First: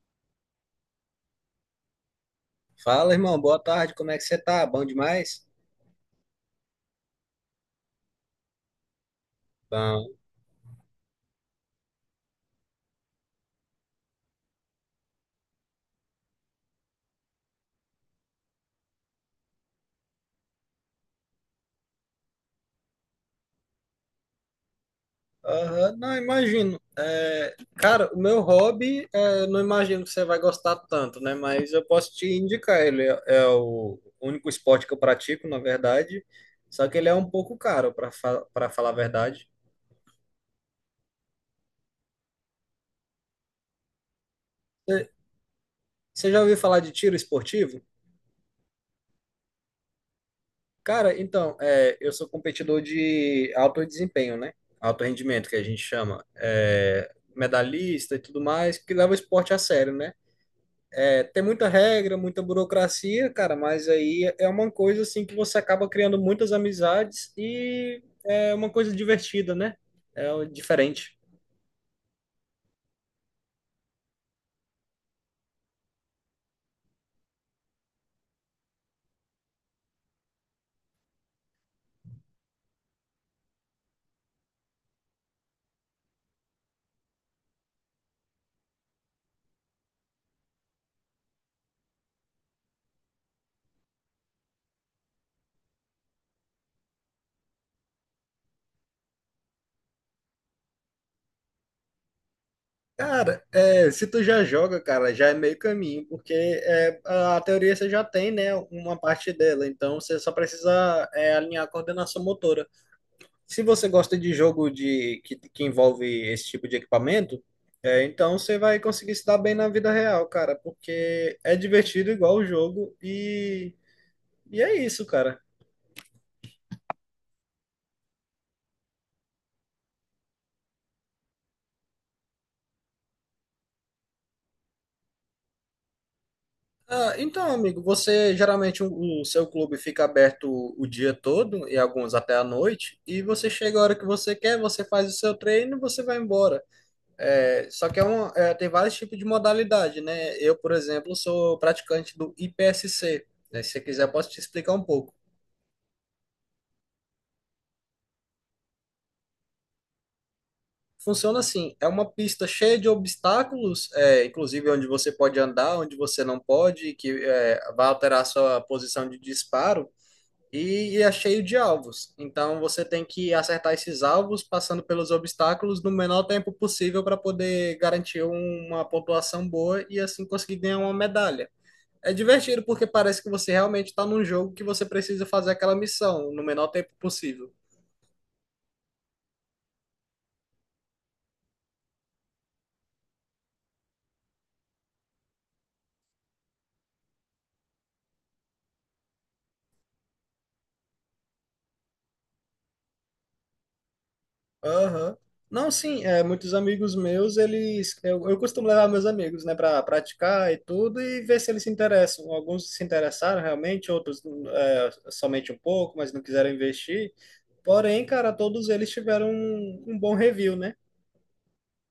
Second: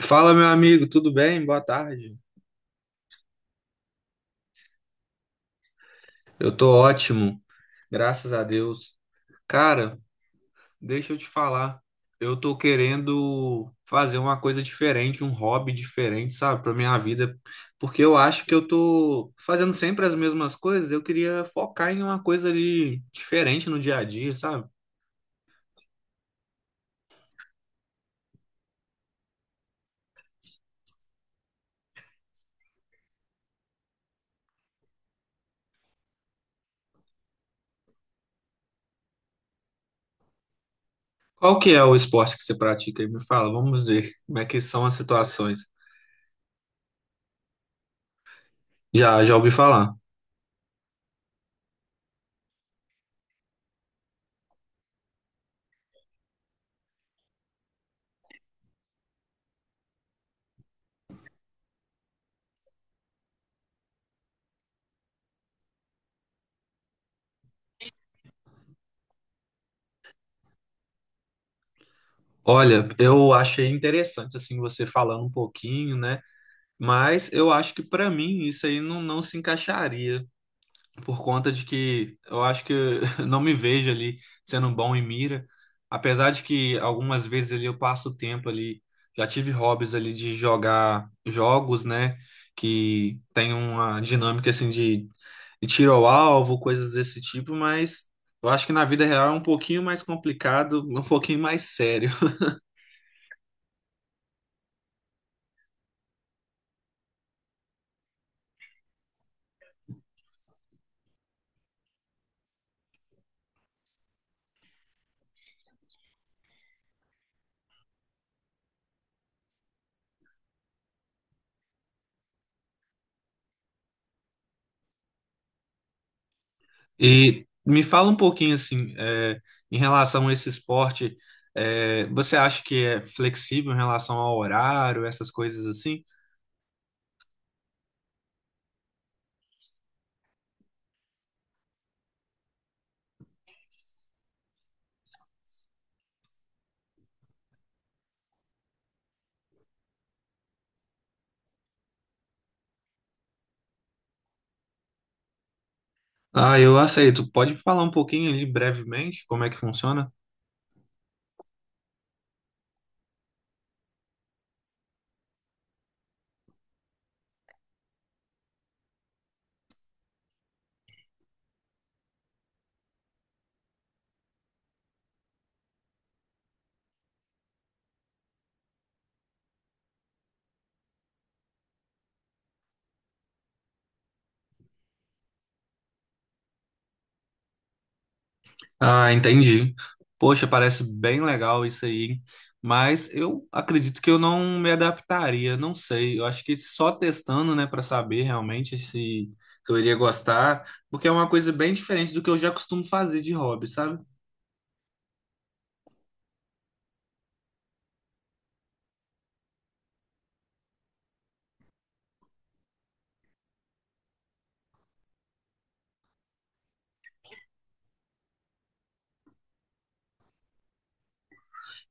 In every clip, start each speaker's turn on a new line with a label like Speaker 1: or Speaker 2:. Speaker 1: Fala, meu amigo, tudo bem? Boa tarde.
Speaker 2: Fala, irmão, boa tarde, como é que você tá? Bom demais?
Speaker 1: Eu tô ótimo, graças a Deus. Cara,
Speaker 2: Bom.
Speaker 1: deixa eu te falar. Eu tô querendo fazer uma coisa diferente, um hobby diferente, sabe, pra minha vida, porque eu acho que eu tô fazendo sempre as mesmas coisas. Eu queria focar em uma coisa ali diferente no dia a dia, sabe?
Speaker 2: Aham, não, imagino. Cara, o meu hobby, não imagino que você vai gostar tanto, né? Mas eu posso te indicar, é o único esporte que eu pratico, na verdade, só que ele é um pouco caro, para falar a verdade.
Speaker 1: Qual que é o esporte que você pratica aí? Me fala, vamos ver como é que são as
Speaker 2: Você
Speaker 1: situações.
Speaker 2: você já ouviu falar de tiro esportivo?
Speaker 1: Já, já ouvi falar.
Speaker 2: Cara, então, é, eu sou competidor de alto desempenho, né? Alto rendimento, que a gente chama. É, medalhista e tudo mais, que leva o esporte a sério, né? Tem muita regra, muita burocracia, cara, mas aí é uma coisa assim que você acaba criando muitas amizades e é uma coisa divertida, né? Diferente.
Speaker 1: Olha, eu achei interessante assim você falando um pouquinho, né? Mas eu acho que pra mim isso aí não se encaixaria, por conta de que eu acho que eu não me vejo ali sendo bom em mira. Apesar de que algumas vezes ali eu passo o tempo ali, já tive hobbies ali de jogar jogos, né, que tem uma dinâmica assim de tiro ao alvo, coisas desse tipo, mas eu acho que na vida real é um pouquinho mais complicado, um pouquinho mais sério.
Speaker 2: Cara, é, se tu já joga, cara, já é meio caminho, porque é, a teoria você já tem, né, uma parte dela, então você só precisa alinhar a coordenação motora. Se você gosta de jogo que envolve esse tipo de equipamento, é, então você vai conseguir se dar bem na vida real, cara, porque é divertido igual o jogo, e é isso, cara.
Speaker 1: E me fala um pouquinho assim, é, em relação a esse esporte, é, você acha que é flexível em relação ao horário, essas coisas assim?
Speaker 2: Ah, então, amigo, você geralmente o seu clube fica aberto o dia todo e alguns até a noite, e você chega a hora que você quer, você faz o seu treino e você vai embora. É, só que tem vários tipos de modalidade, né? Eu, por exemplo, sou praticante do IPSC, né? Se você quiser, eu posso te explicar um pouco.
Speaker 1: Ah, eu aceito. Pode falar um pouquinho ali brevemente como é que funciona?
Speaker 2: Funciona assim, é uma pista cheia de obstáculos, inclusive onde você pode andar, onde você não pode, vai alterar a sua posição de disparo, e é cheio de alvos. Então você tem que acertar esses alvos passando pelos obstáculos no menor tempo possível para poder garantir uma pontuação boa e assim conseguir ganhar uma medalha. É divertido porque parece que você realmente está num jogo que você precisa fazer aquela missão no menor tempo possível.
Speaker 1: Ah, entendi. Poxa, parece bem legal isso aí, mas eu acredito que eu não me adaptaria, não sei. Eu acho que só testando, né, para saber realmente se eu iria gostar, porque é uma coisa bem diferente do que eu já costumo fazer de hobby, sabe?
Speaker 2: Aham. Não, sim, é, muitos amigos meus, eles. Eu costumo levar meus amigos, né, para praticar e tudo e ver se eles se interessam. Alguns se interessaram realmente, outros somente um pouco, mas não quiseram investir. Porém, cara, todos eles tiveram um bom review, né?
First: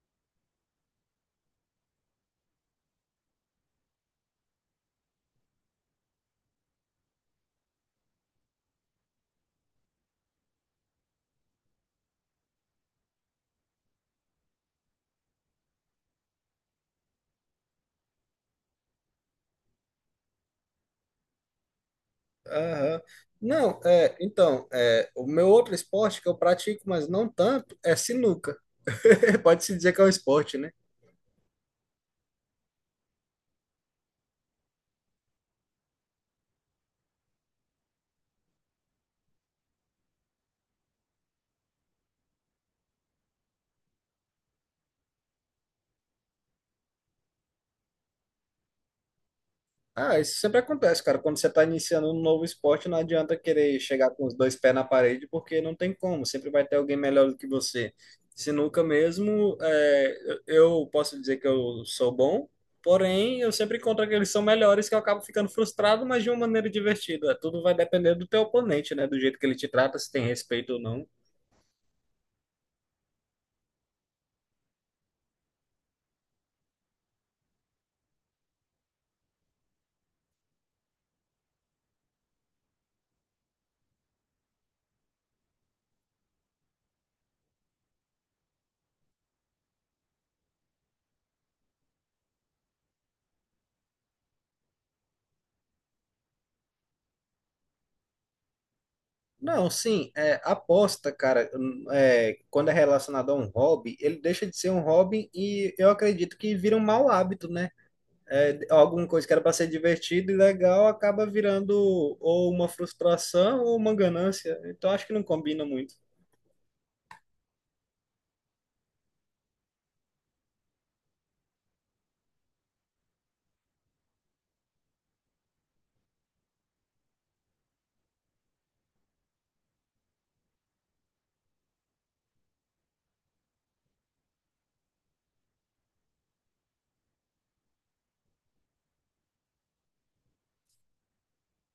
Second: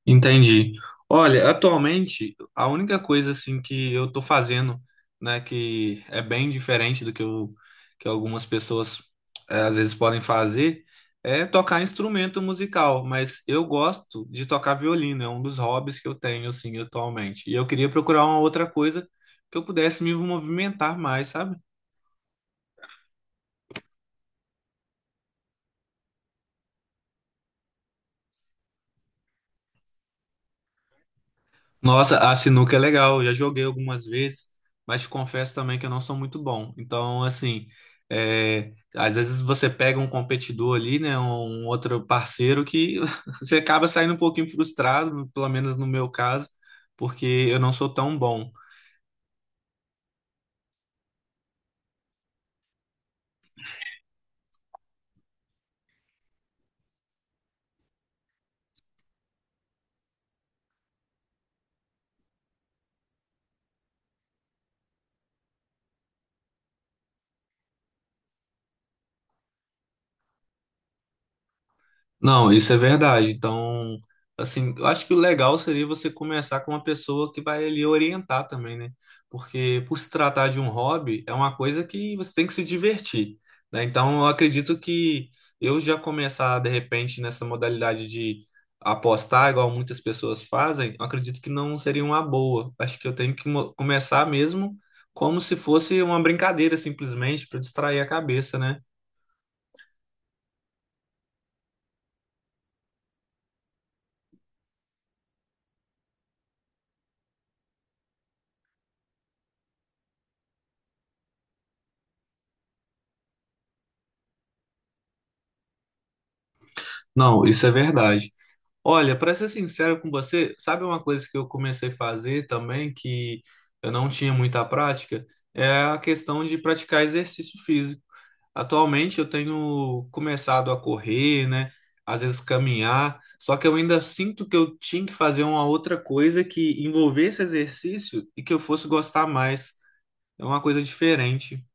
Speaker 1: Entendi. Olha, atualmente, a única coisa assim que eu tô fazendo, né, que é bem diferente do que, eu, que algumas pessoas às vezes podem fazer, é tocar instrumento musical, mas eu gosto de tocar violino, é um dos hobbies que eu tenho assim atualmente. E eu queria procurar uma outra coisa que eu pudesse me movimentar mais, sabe?
Speaker 2: Aham. Não, é, então, é, o meu outro esporte que eu pratico, mas não tanto, é sinuca. Pode-se dizer que é um esporte, né?
Speaker 1: Nossa, a sinuca é legal, já joguei algumas vezes, mas te confesso também que eu não sou muito bom. Então, assim, é, às vezes você pega um competidor ali, né, um outro parceiro que você acaba saindo um pouquinho frustrado, pelo menos no meu caso, porque eu não sou tão bom.
Speaker 2: Ah, isso sempre acontece, cara. Quando você está iniciando um novo esporte, não adianta querer chegar com os dois pés na parede, porque não tem como. Sempre vai ter alguém melhor do que você. Sinuca mesmo, é, eu posso dizer que eu sou bom, porém eu sempre encontro aqueles que são melhores que eu acabo ficando frustrado, mas de uma maneira divertida. Tudo vai depender do teu oponente, né? Do jeito que ele te trata, se tem respeito ou não.
Speaker 1: Não, isso é verdade. Então, assim, eu acho que o legal seria você começar com uma pessoa que vai lhe orientar também, né? Porque por se tratar de um hobby, é uma coisa que você tem que se divertir, né? Então, eu acredito que eu já começar de repente nessa modalidade de apostar, igual muitas pessoas fazem, eu acredito que não seria uma boa. Acho que eu tenho que começar mesmo como se fosse uma brincadeira, simplesmente, para distrair a cabeça, né?
Speaker 2: Não, sim, é, aposta, cara, quando é relacionado a um hobby, ele deixa de ser um hobby e eu acredito que vira um mau hábito, né? Alguma coisa que era para ser divertido e legal acaba virando ou uma frustração ou uma ganância. Então acho que não combina muito.
Speaker 1: Não, isso é verdade. Olha, para ser sincero com você, sabe uma coisa que eu comecei a fazer também que eu não tinha muita prática? É a questão de praticar exercício físico. Atualmente eu tenho começado a correr, né? Às vezes caminhar, só que eu ainda sinto que eu tinha que fazer uma outra coisa que envolvesse exercício e que eu fosse gostar mais. É uma coisa diferente.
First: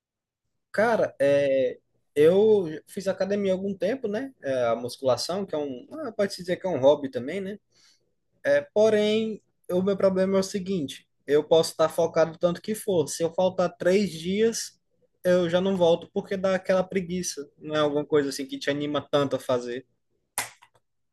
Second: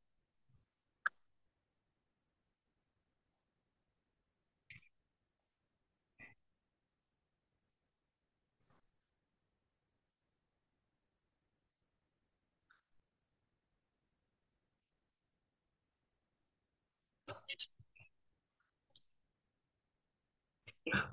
Speaker 2: Cara, é, eu fiz academia há algum tempo, né? É, a musculação, que é um, pode-se dizer que é um hobby também, né? Porém, o meu problema é o seguinte: eu posso estar focado o tanto que for. Se eu faltar três dias, eu já não volto porque dá aquela preguiça. Não é alguma coisa assim que te anima tanto a fazer.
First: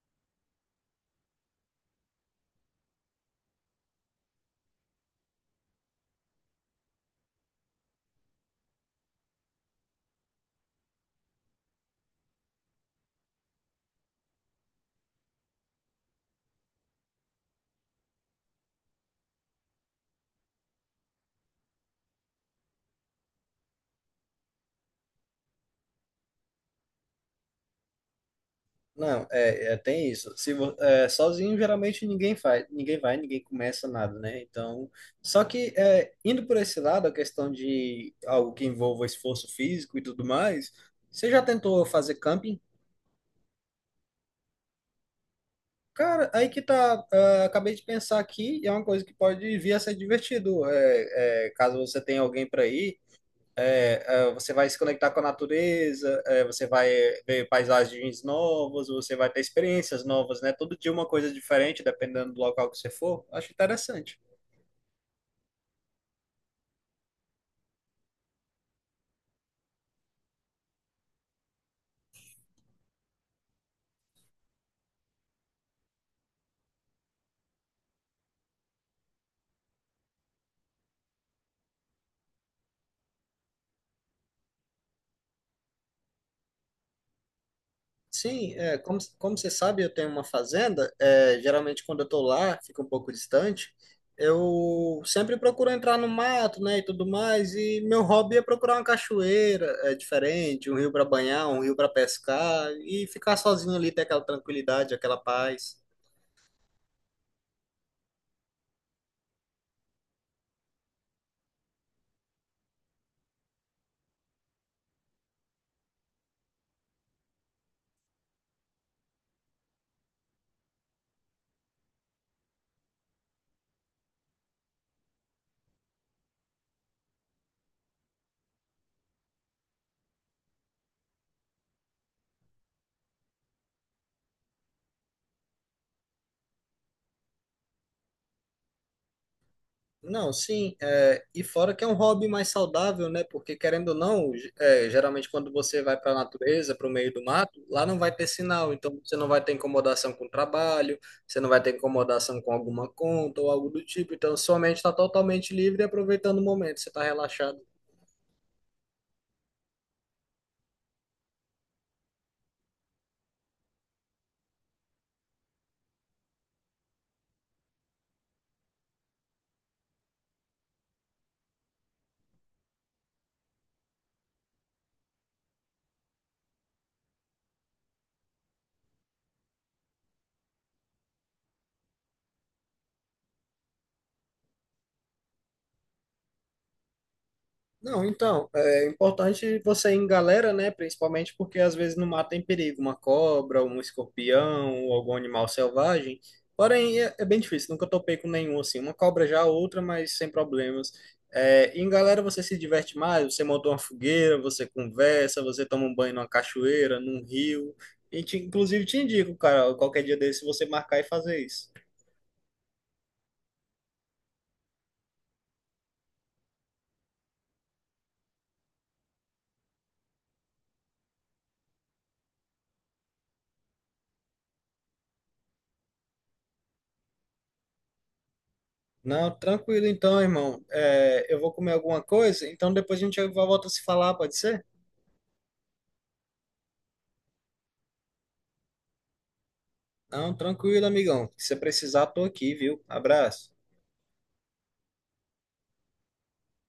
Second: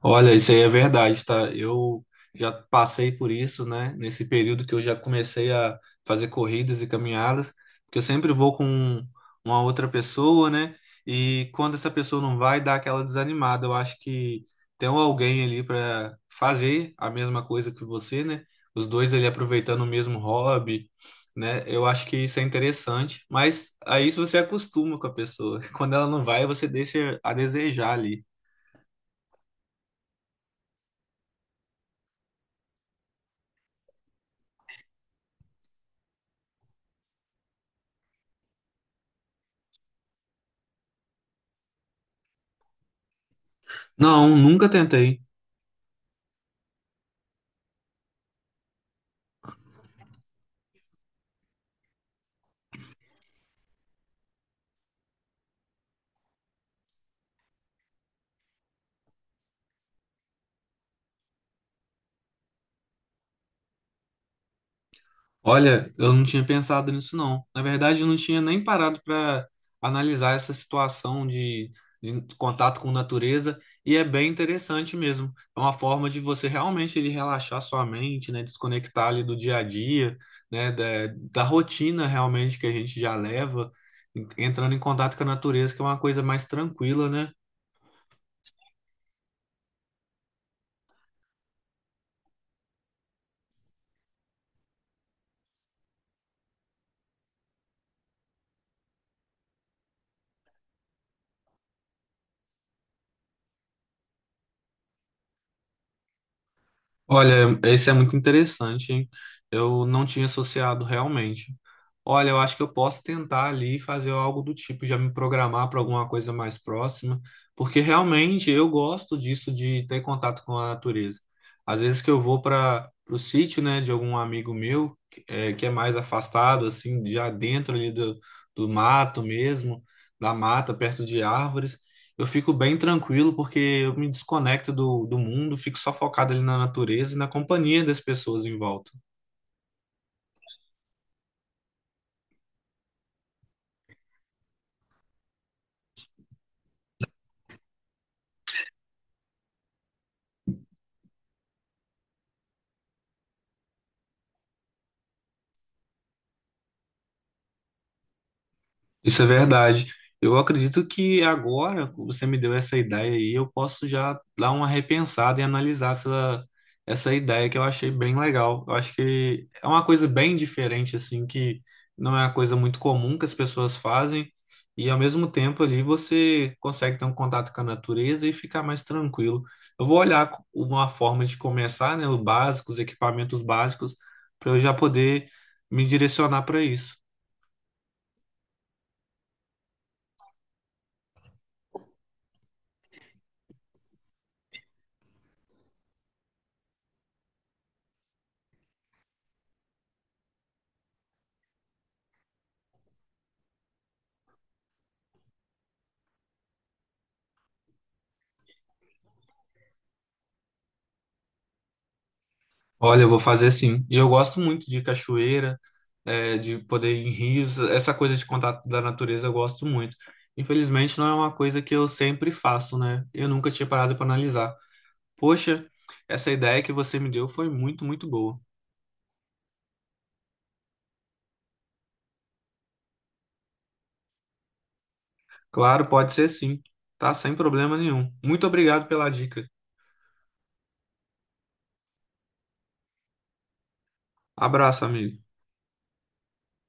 Speaker 1: Olha, isso aí é verdade, tá? Eu já passei por isso, né? Nesse período que eu já comecei a fazer corridas e caminhadas, porque eu sempre vou com uma outra pessoa, né? E quando essa pessoa não vai, dá aquela desanimada. Eu acho que tem alguém ali para fazer a mesma coisa que você, né? Os dois ali aproveitando o mesmo hobby, né? Eu acho que isso é interessante, mas aí você acostuma com a pessoa. Quando ela não vai, você deixa a desejar ali.
Speaker 2: Não, tem isso. Se vo- é, Sozinho, geralmente ninguém faz, ninguém vai, ninguém começa nada, né? Então, só que indo por esse lado, a questão de algo que envolva esforço físico e tudo mais, você já tentou fazer camping?
Speaker 1: Não, nunca tentei.
Speaker 2: Cara, aí que tá. Acabei de pensar aqui, e é uma coisa que pode vir a ser divertido. Caso você tenha alguém para ir. Você vai se conectar com a natureza, você vai ver paisagens novas, você vai ter experiências novas, né? Todo dia uma coisa diferente, dependendo do local que você for. Acho interessante.
Speaker 1: Olha, eu não tinha pensado nisso não. Na verdade, eu não tinha nem parado para analisar essa situação de contato com natureza e é bem interessante mesmo. É uma forma de você realmente ele relaxar sua mente, né, desconectar ali do dia a dia, né, da rotina realmente que a gente já leva, entrando em contato com a natureza, que é uma coisa mais tranquila, né?
Speaker 2: Sim, como, como você sabe, eu tenho uma fazenda. Geralmente, quando eu estou lá, fica um pouco distante. Eu sempre procuro entrar no mato, né, e tudo mais. E meu hobby é procurar uma cachoeira, é diferente, um rio para banhar, um rio para pescar e ficar sozinho ali, ter aquela tranquilidade, aquela paz.
Speaker 1: Olha, esse é muito interessante, hein? Eu não tinha associado realmente. Olha, eu acho que eu posso tentar ali fazer algo do tipo, já me programar para alguma coisa mais próxima, porque realmente eu gosto disso de ter contato com a natureza. Às vezes que eu vou para o sítio, né, de algum amigo meu, que é mais afastado, assim, já dentro ali do mato mesmo, da mata, perto de árvores eu fico bem tranquilo porque eu me desconecto do mundo, fico só focado ali na natureza e na companhia das pessoas em volta.
Speaker 2: Não, sim, é, e fora que é um hobby mais saudável, né? Porque querendo ou não, geralmente quando você vai para a natureza, para o meio do mato, lá não vai ter sinal, então você não vai ter incomodação com o trabalho, você não vai ter incomodação com alguma conta ou algo do tipo, então sua mente está totalmente livre e aproveitando o momento, você está relaxado.
Speaker 1: Isso é verdade. Eu acredito que agora que você me deu essa ideia aí, eu posso já dar uma repensada e analisar essa ideia que eu achei bem legal. Eu acho que é uma coisa bem diferente, assim, que não é uma coisa muito comum que as pessoas fazem, e ao mesmo tempo ali você consegue ter um contato com a natureza e ficar mais tranquilo. Eu vou olhar uma forma de começar, né, o básico, os equipamentos básicos, para eu já poder me direcionar para isso.
Speaker 2: Não, então, é importante você ir em galera, né? Principalmente porque às vezes no mato tem perigo, uma cobra, um escorpião, ou algum animal selvagem. Porém, é bem difícil, nunca topei com nenhum assim. Uma cobra já, outra, mas sem problemas. É, em galera você se diverte mais, você monta uma fogueira, você conversa, você toma um banho numa cachoeira, num rio. Inclusive te indico, cara, qualquer dia desse você marcar e fazer isso.
Speaker 1: Olha, eu vou fazer sim. E eu gosto muito de cachoeira, de poder ir em rios, essa coisa de contato da natureza eu gosto muito. Infelizmente, não é uma coisa que eu sempre faço, né? Eu nunca tinha parado para analisar. Poxa, essa ideia que você me deu foi muito, muito boa.
Speaker 2: Não, tranquilo então, irmão. É, eu vou comer alguma coisa, então depois a gente volta a se falar, pode ser?
Speaker 1: Claro, pode ser sim, tá? Sem problema nenhum. Muito obrigado pela dica.
Speaker 2: Não, tranquilo, amigão. Se você precisar, tô aqui, viu? Abraço.
Speaker 1: Abraço, amigo.